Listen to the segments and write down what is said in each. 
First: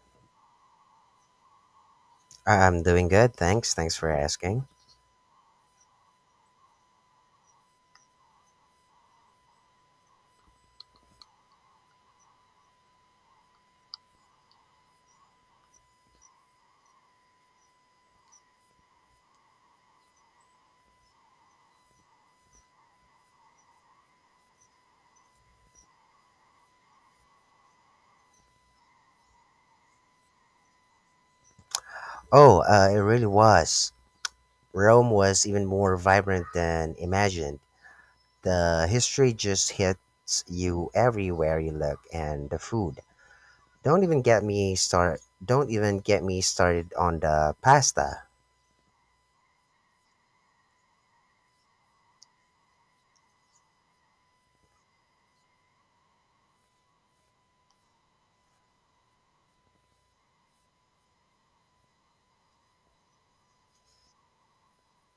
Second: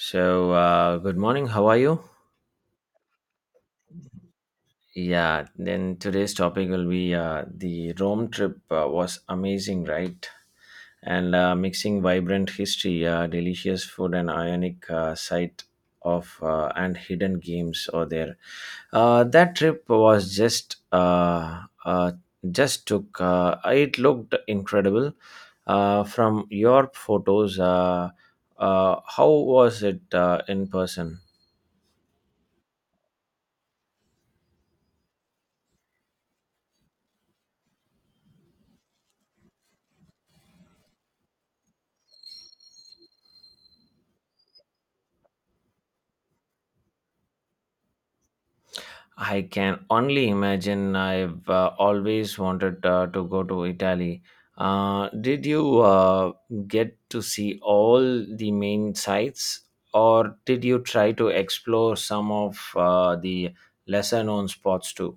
So, good morning. How are you? I'm doing good, thanks. Thanks for asking. Yeah, then today's topic will be the Rome trip was amazing, right? And mixing vibrant history, delicious food, and ionic sight of and hidden games over there. That trip was just took. It looked incredible. From your photos, how was it in person? Oh, it really was. Rome was even more vibrant than imagined. The history just hits you everywhere you look, and the food. Don't even get me start. Don't even get me started on the pasta. I can only imagine. I've always wanted to go to Italy. Did you get to see all the main sites, or did you try to explore some of the lesser known spots too?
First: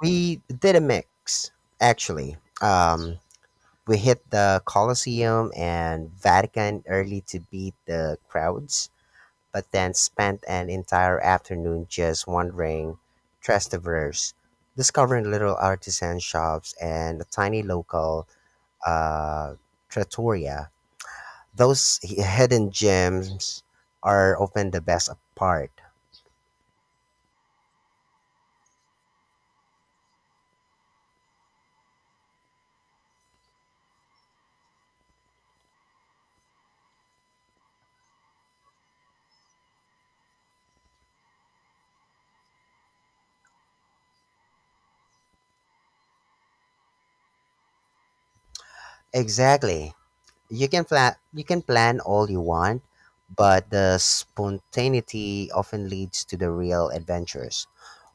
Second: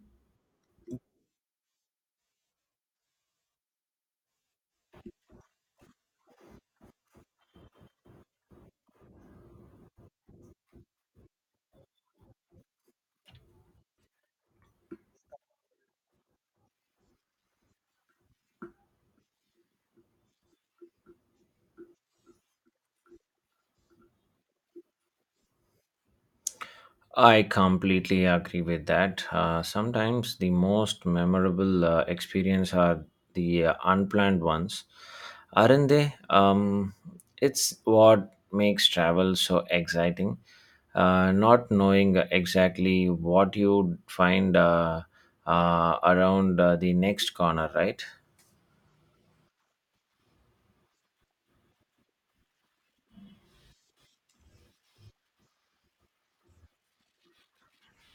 We did a mix, actually. We hit the Colosseum and Vatican early to beat the crowds, but then spent an entire afternoon just wandering Trastevere, discovering little artisan shops and a tiny local uh, trattoria. Those hidden gems are often the best part. I completely agree with that. Sometimes the most memorable experience are the unplanned ones, aren't they? It's what makes travel so exciting. Not knowing exactly what you'd find around the next corner, right? Exactly. You can plan all you want, but the spontaneity often leads to the real adventures.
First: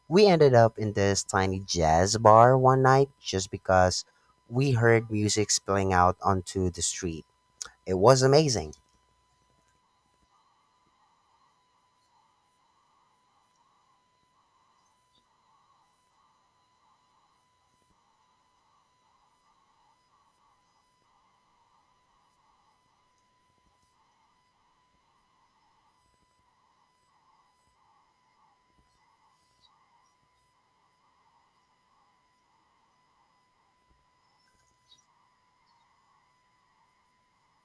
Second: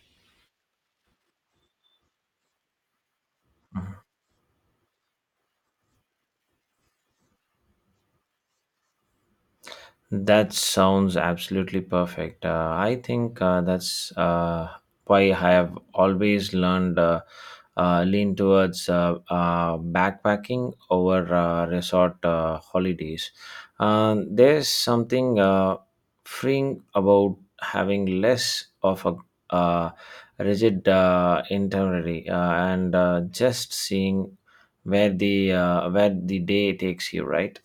We ended up in this tiny jazz bar one night just because we heard music spilling out onto the street. It was amazing. That sounds absolutely perfect. I think that's why I have always learned lean towards backpacking over resort holidays. There's something freeing about having less of a rigid itinerary and just seeing where the day takes you, right?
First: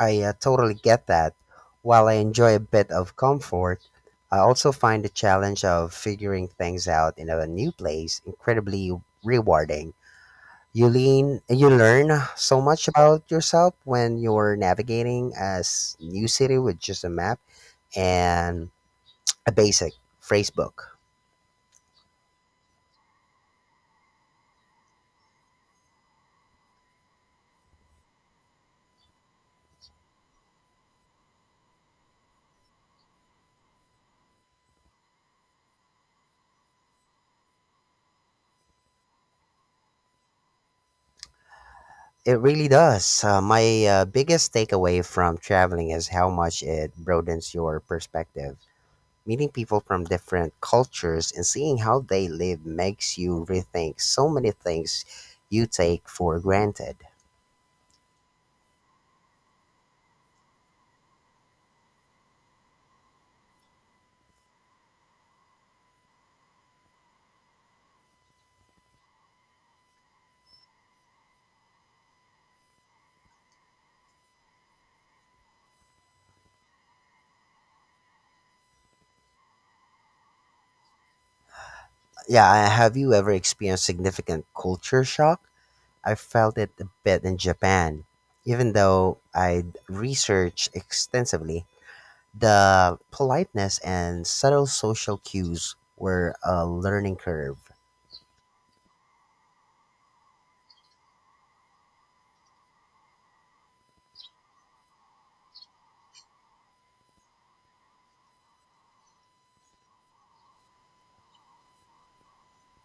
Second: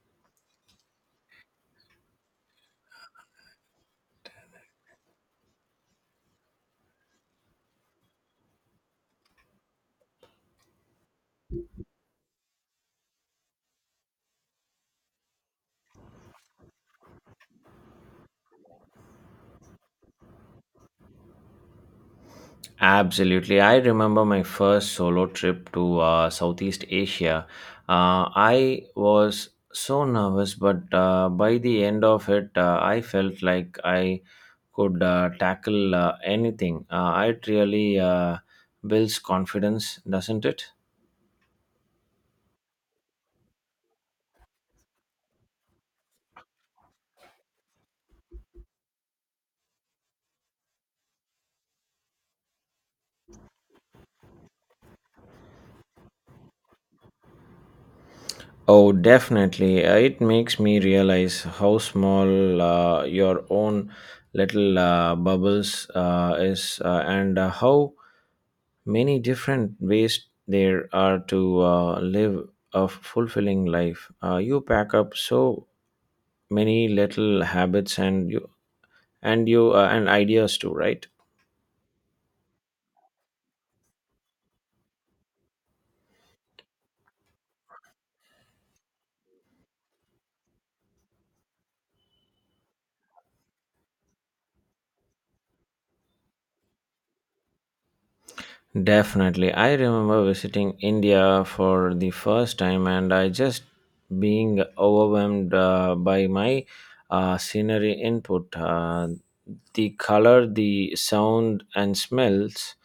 I totally get that. While I enjoy a bit of comfort, I also find the challenge of figuring things out in a new place incredibly rewarding. You learn so much about yourself when you're navigating a new city with just a map and a basic phrase book. Absolutely. I remember my first solo trip to Southeast Asia. I was so nervous, but by the end of it, I felt like I could tackle anything. It really builds confidence, doesn't it? It really does. My biggest takeaway from traveling is how much it broadens your perspective. Meeting people from different cultures and seeing how they live makes you rethink so many things you take for granted. Oh, definitely. It makes me realize how small your own little bubbles is and how many different ways there are to live a fulfilling life. You pack up so many little habits and you and ideas too, right? Yeah, have you ever experienced significant culture shock? I felt it a bit in Japan. Even though I researched extensively, the politeness and subtle social cues were a learning curve. Definitely. I remember visiting India for the first time and I just being overwhelmed by my scenery input. The color, the sound and smells.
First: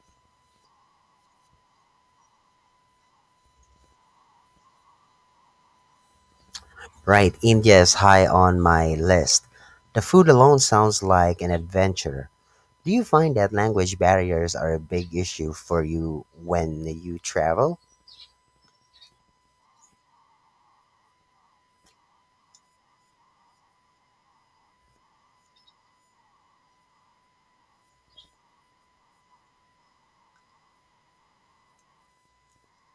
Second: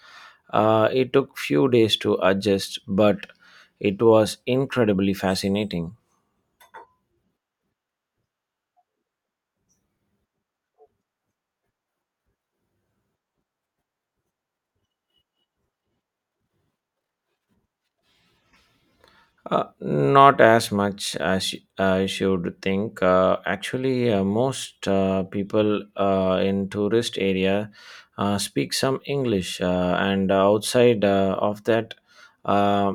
It took few days to adjust, but it was incredibly fascinating. Right, India is high on my list. The food alone sounds like an adventure. Do you find that language barriers are a big issue for you when you travel? Not as much as I should think. Actually, most people in tourist area speak some English, and outside of that, uh,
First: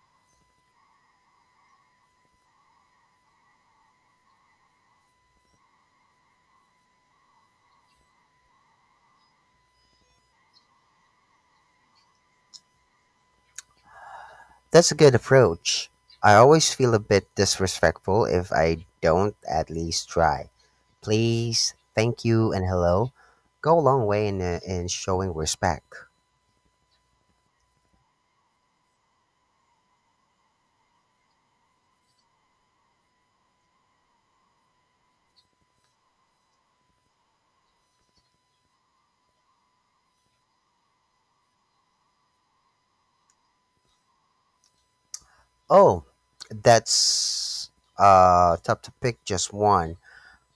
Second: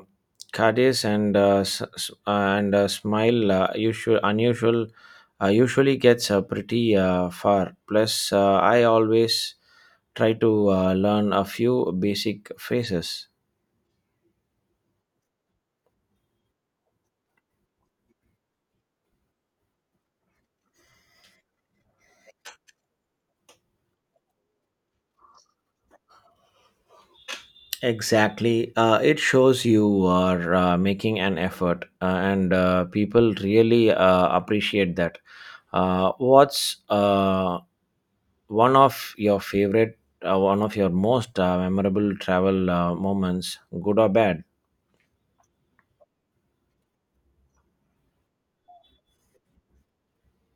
Cadiz and and Smile usual unusual usually gets pretty far. Plus, I always try to learn a few basic phrases. That's a good approach. I always feel a bit disrespectful if I don't at least try. Please, thank you, and hello go a long way in showing respect. Exactly. It shows you are making an effort, and people really appreciate that. What's one of your favorite, one of your most memorable travel moments, good or bad? Oh, that's tough to pick just one.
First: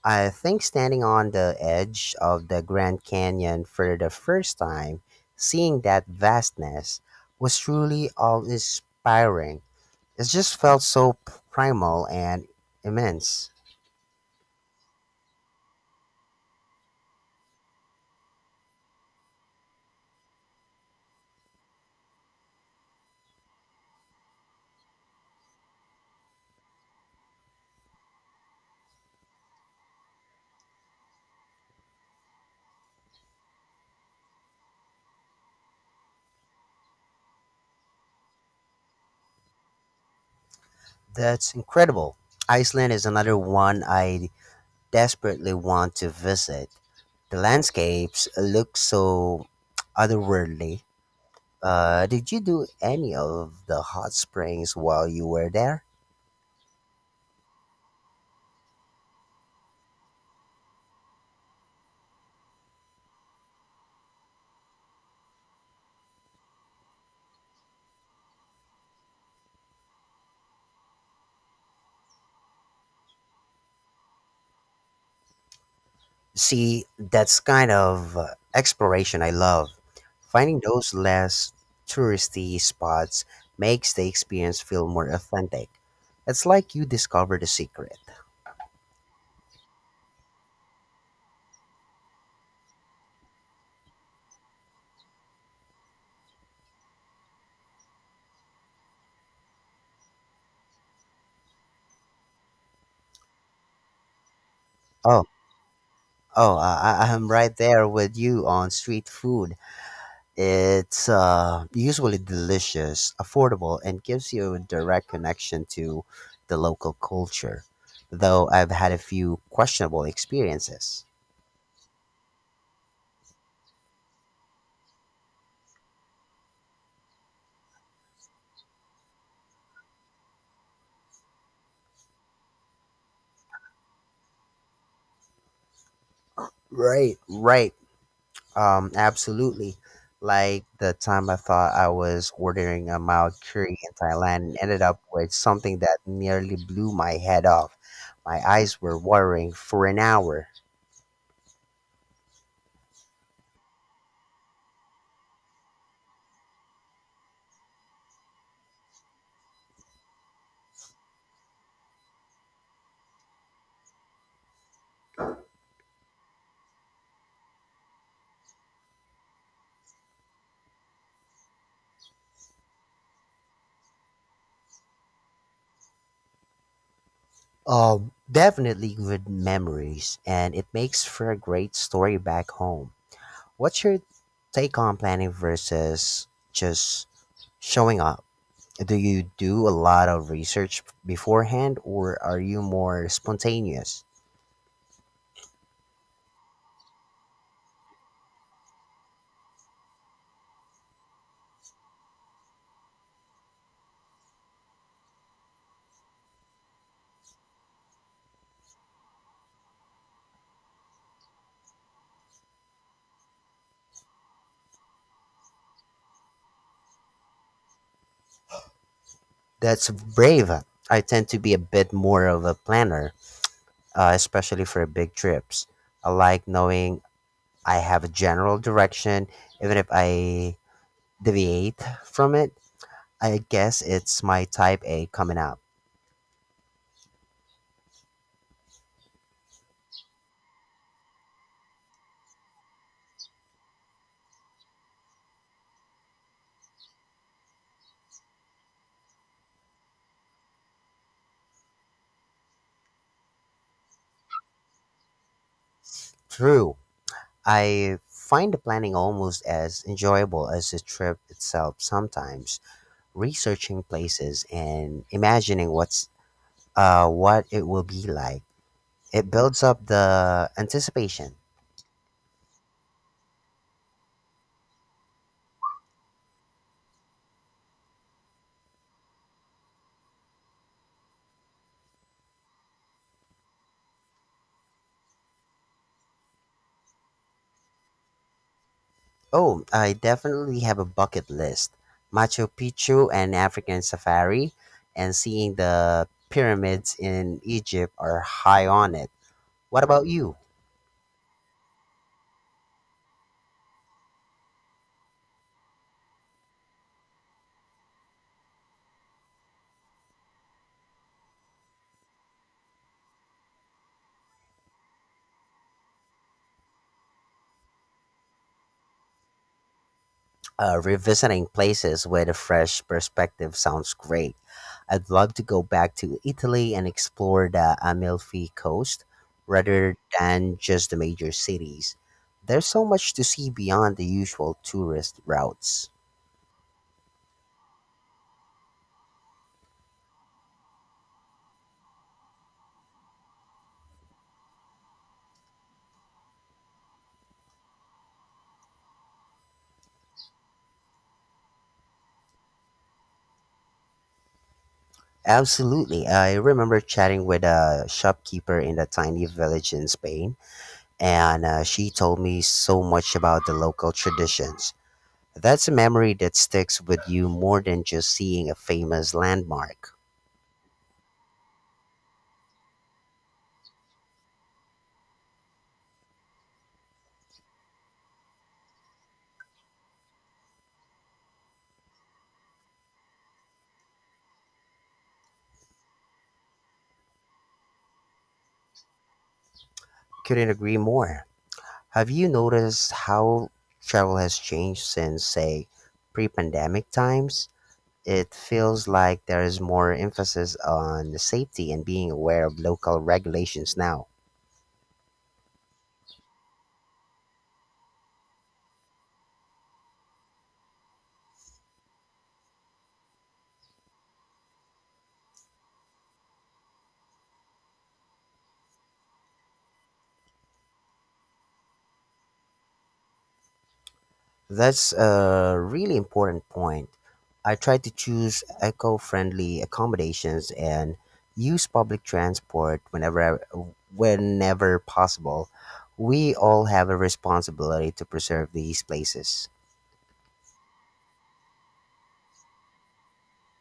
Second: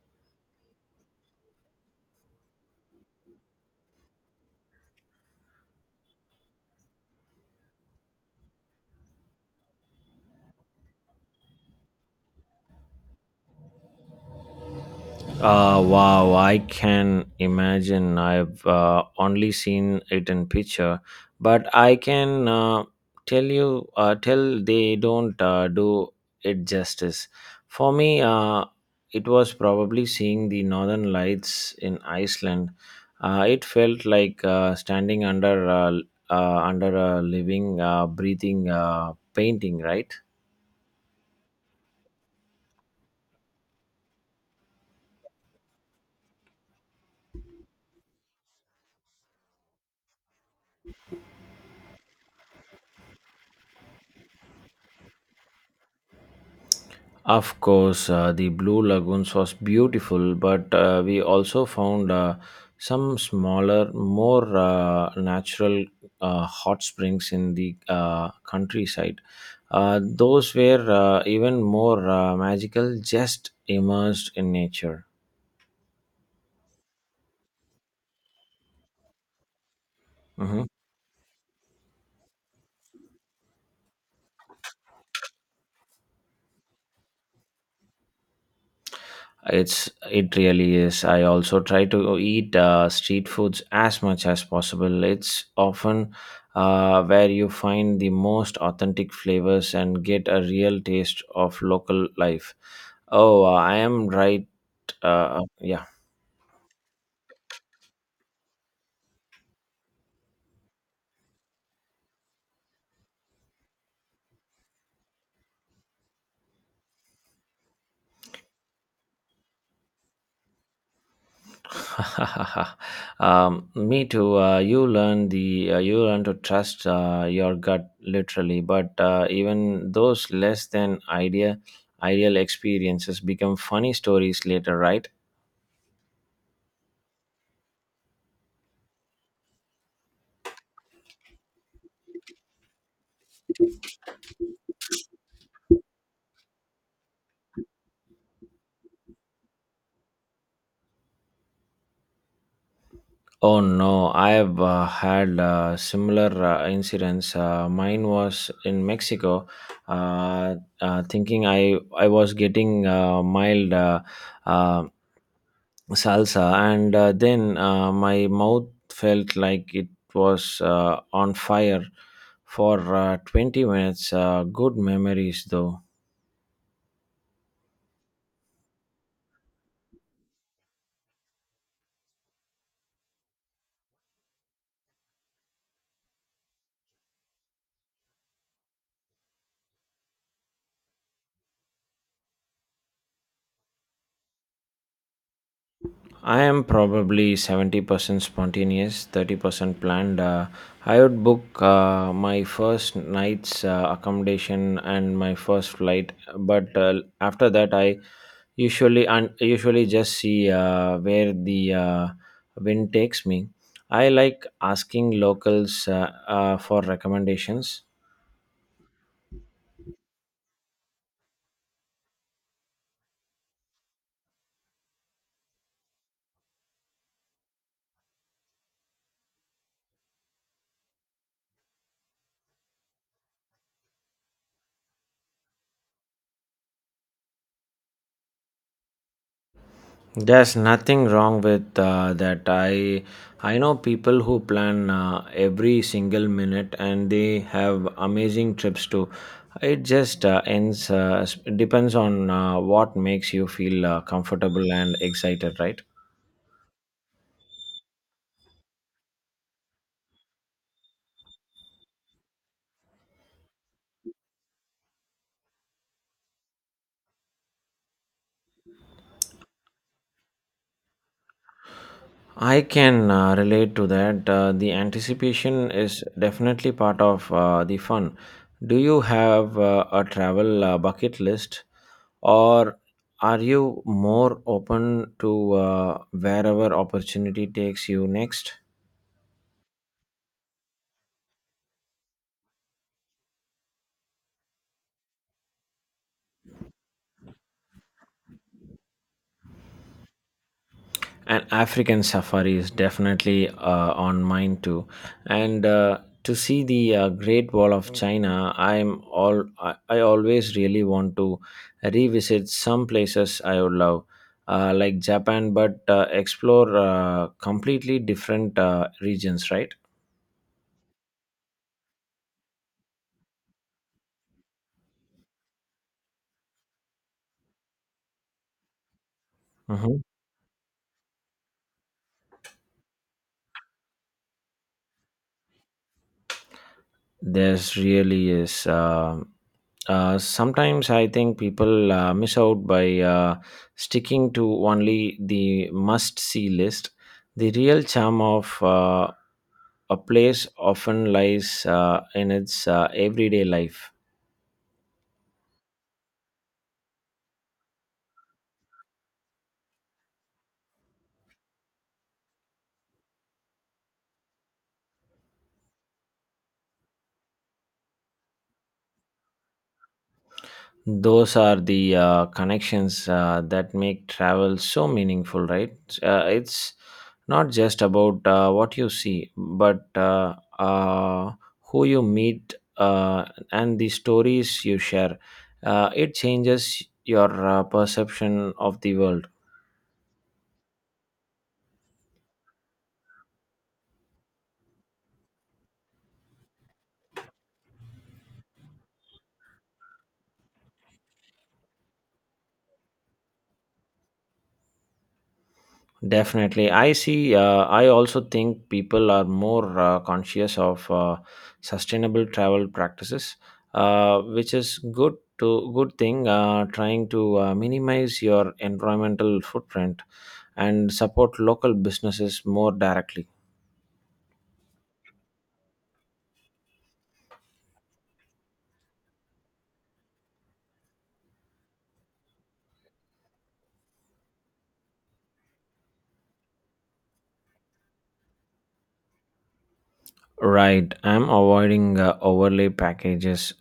I think standing on the edge of the Grand Canyon for the first time, seeing that vastness, was truly awe inspiring. It just felt so primal and immense. Wow, I can imagine. I've only seen it in picture, but I can tell they don't do it justice. For me, it was probably seeing the northern lights in Iceland. It felt like standing under under a living, breathing painting, right? That's incredible. Iceland is another one I desperately want to visit. The landscapes look so otherworldly. Did you do any of the hot springs while you were there? Of course, the Blue Lagoons was beautiful, but we also found some smaller, more natural hot springs in the countryside. Those were even more magical, just immersed in nature. See, that's kind of exploration I love. Finding Mhm. those less touristy spots makes the experience feel more authentic. It's like you discover the secret. It really is. I also try to eat street foods as much as possible. It's often where you find the most authentic flavors and get a real taste of local life. Oh, I am right. Oh, Yeah. I'm right there with you on street food. It's usually delicious, affordable, and gives you a direct connection to the local culture. Though I've had a few questionable experiences. Me too. You learn the you learn to trust your gut literally, but even those less than ideal experiences become funny stories later, right? Right, right. Absolutely. Like the time I thought I was ordering a mild curry in Thailand and ended up with something that nearly blew my head off. My eyes were watering for an hour. Oh no, I have had similar incidents. Mine was in Mexico, uh, thinking I was getting mild uh, salsa, and then my mouth felt like it was on fire for 20 minutes. Good memories though. Definitely good memories, and it makes for a great story back home. What's your take on planning versus just showing up? Do you do a lot of research beforehand, or are you more spontaneous? I am probably 70% spontaneous, 30% planned. I would book my first night's accommodation and my first flight, but after that, I usually just see where the wind takes me. I like asking locals for recommendations. That's brave. I tend to be a bit more of a planner, especially for big trips. I like knowing I have a general direction, even if I deviate from it. I guess it's my type A coming out. There's nothing wrong with that. I know people who plan every single minute and they have amazing trips too. It just depends on what makes you feel comfortable and excited, right? True. I find the planning almost as enjoyable as the trip itself sometimes. Researching places and imagining what it will be like. It builds up the anticipation. I can relate to that. The anticipation is definitely part of the fun. Do you have a travel bucket list, or are you more open to wherever opportunity takes you next? Oh, I definitely have a bucket list. Machu Picchu and African safari and seeing the pyramids in Egypt are high on it. What about you? And African safari is definitely on mine too. And to see the Great Wall of China, I always really want to revisit some places I would love, like Japan, but explore completely different regions, right? Revisiting places with a fresh perspective sounds great. I'd love to go back to Italy and explore the Amalfi Coast rather Mhm. than just the major cities. There's so much to see beyond the usual tourist routes. There's really is. Sometimes I think people miss out by sticking to only the must see list. The real charm of a place often lies in its everyday life. Absolutely. I remember chatting with a shopkeeper in a tiny village in Spain, and she told me so much about the local traditions. That's a memory that sticks with you more than just seeing a famous landmark. Those are the connections that make travel so meaningful, right? It's not just about what you see but who you meet and the stories you share. It changes your perception of the world. Couldn't agree more. Have you noticed how travel has changed since, say, pre pandemic times? It feels like there is more emphasis on safety and being aware of local regulations now. Definitely. I see. I also think people are more conscious of sustainable travel practices, which is good to good thing. Trying to minimize your environmental footprint and support local businesses more directly. That's a really important point. I try to choose eco friendly accommodations and use public transport whenever possible. We all have a responsibility to preserve these places. Right. I'm avoiding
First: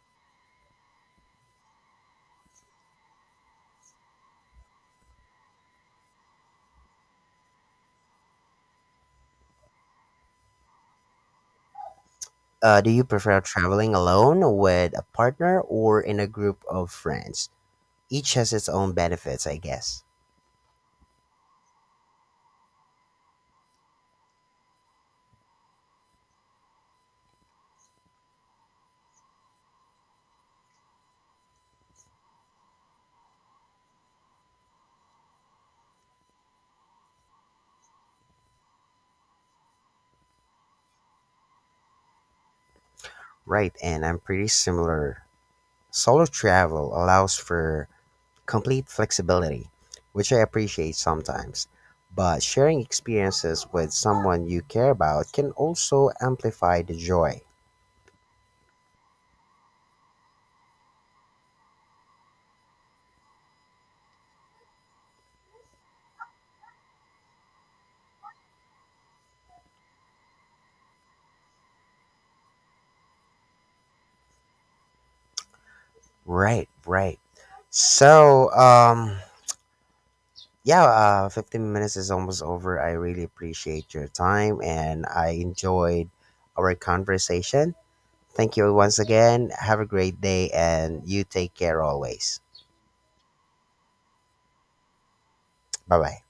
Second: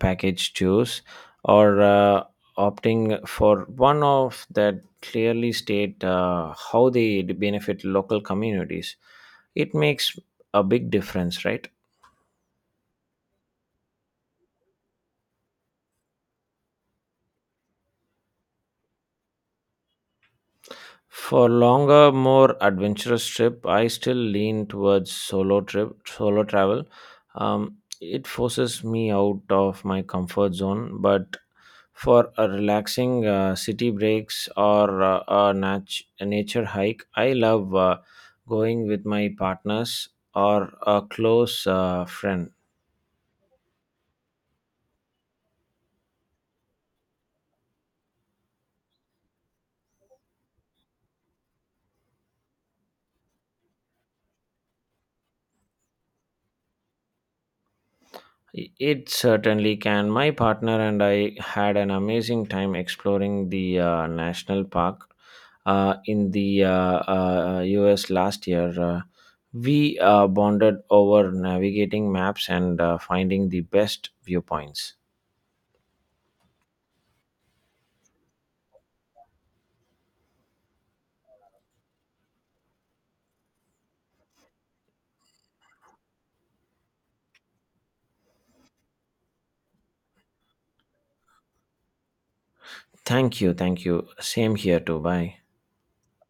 package tours, or opting for one of that clearly state how they benefit local communities. It makes a big difference, right? Do you prefer traveling alone, with a partner, or in a group of friends? Each has its own benefits, I guess. For longer, more adventurous trip, I still lean towards solo travel. It forces me out of my comfort zone, but for a relaxing city breaks or a nature hike, I love going with my partners or a close friend. Right, and I'm pretty similar. Solo travel allows for complete flexibility, which I appreciate sometimes. But sharing experiences with someone you care about can also amplify the joy. It certainly can. My partner and I had an amazing time exploring the national park in the US last year. We bonded over navigating maps and finding the best viewpoints. Right, right. So, yeah, 15 minutes is almost over. I really appreciate your time and I enjoyed our conversation. Thank you once again. Have a great day and you take care always. Thank you, thank you. Same here too. Bye. Bye bye.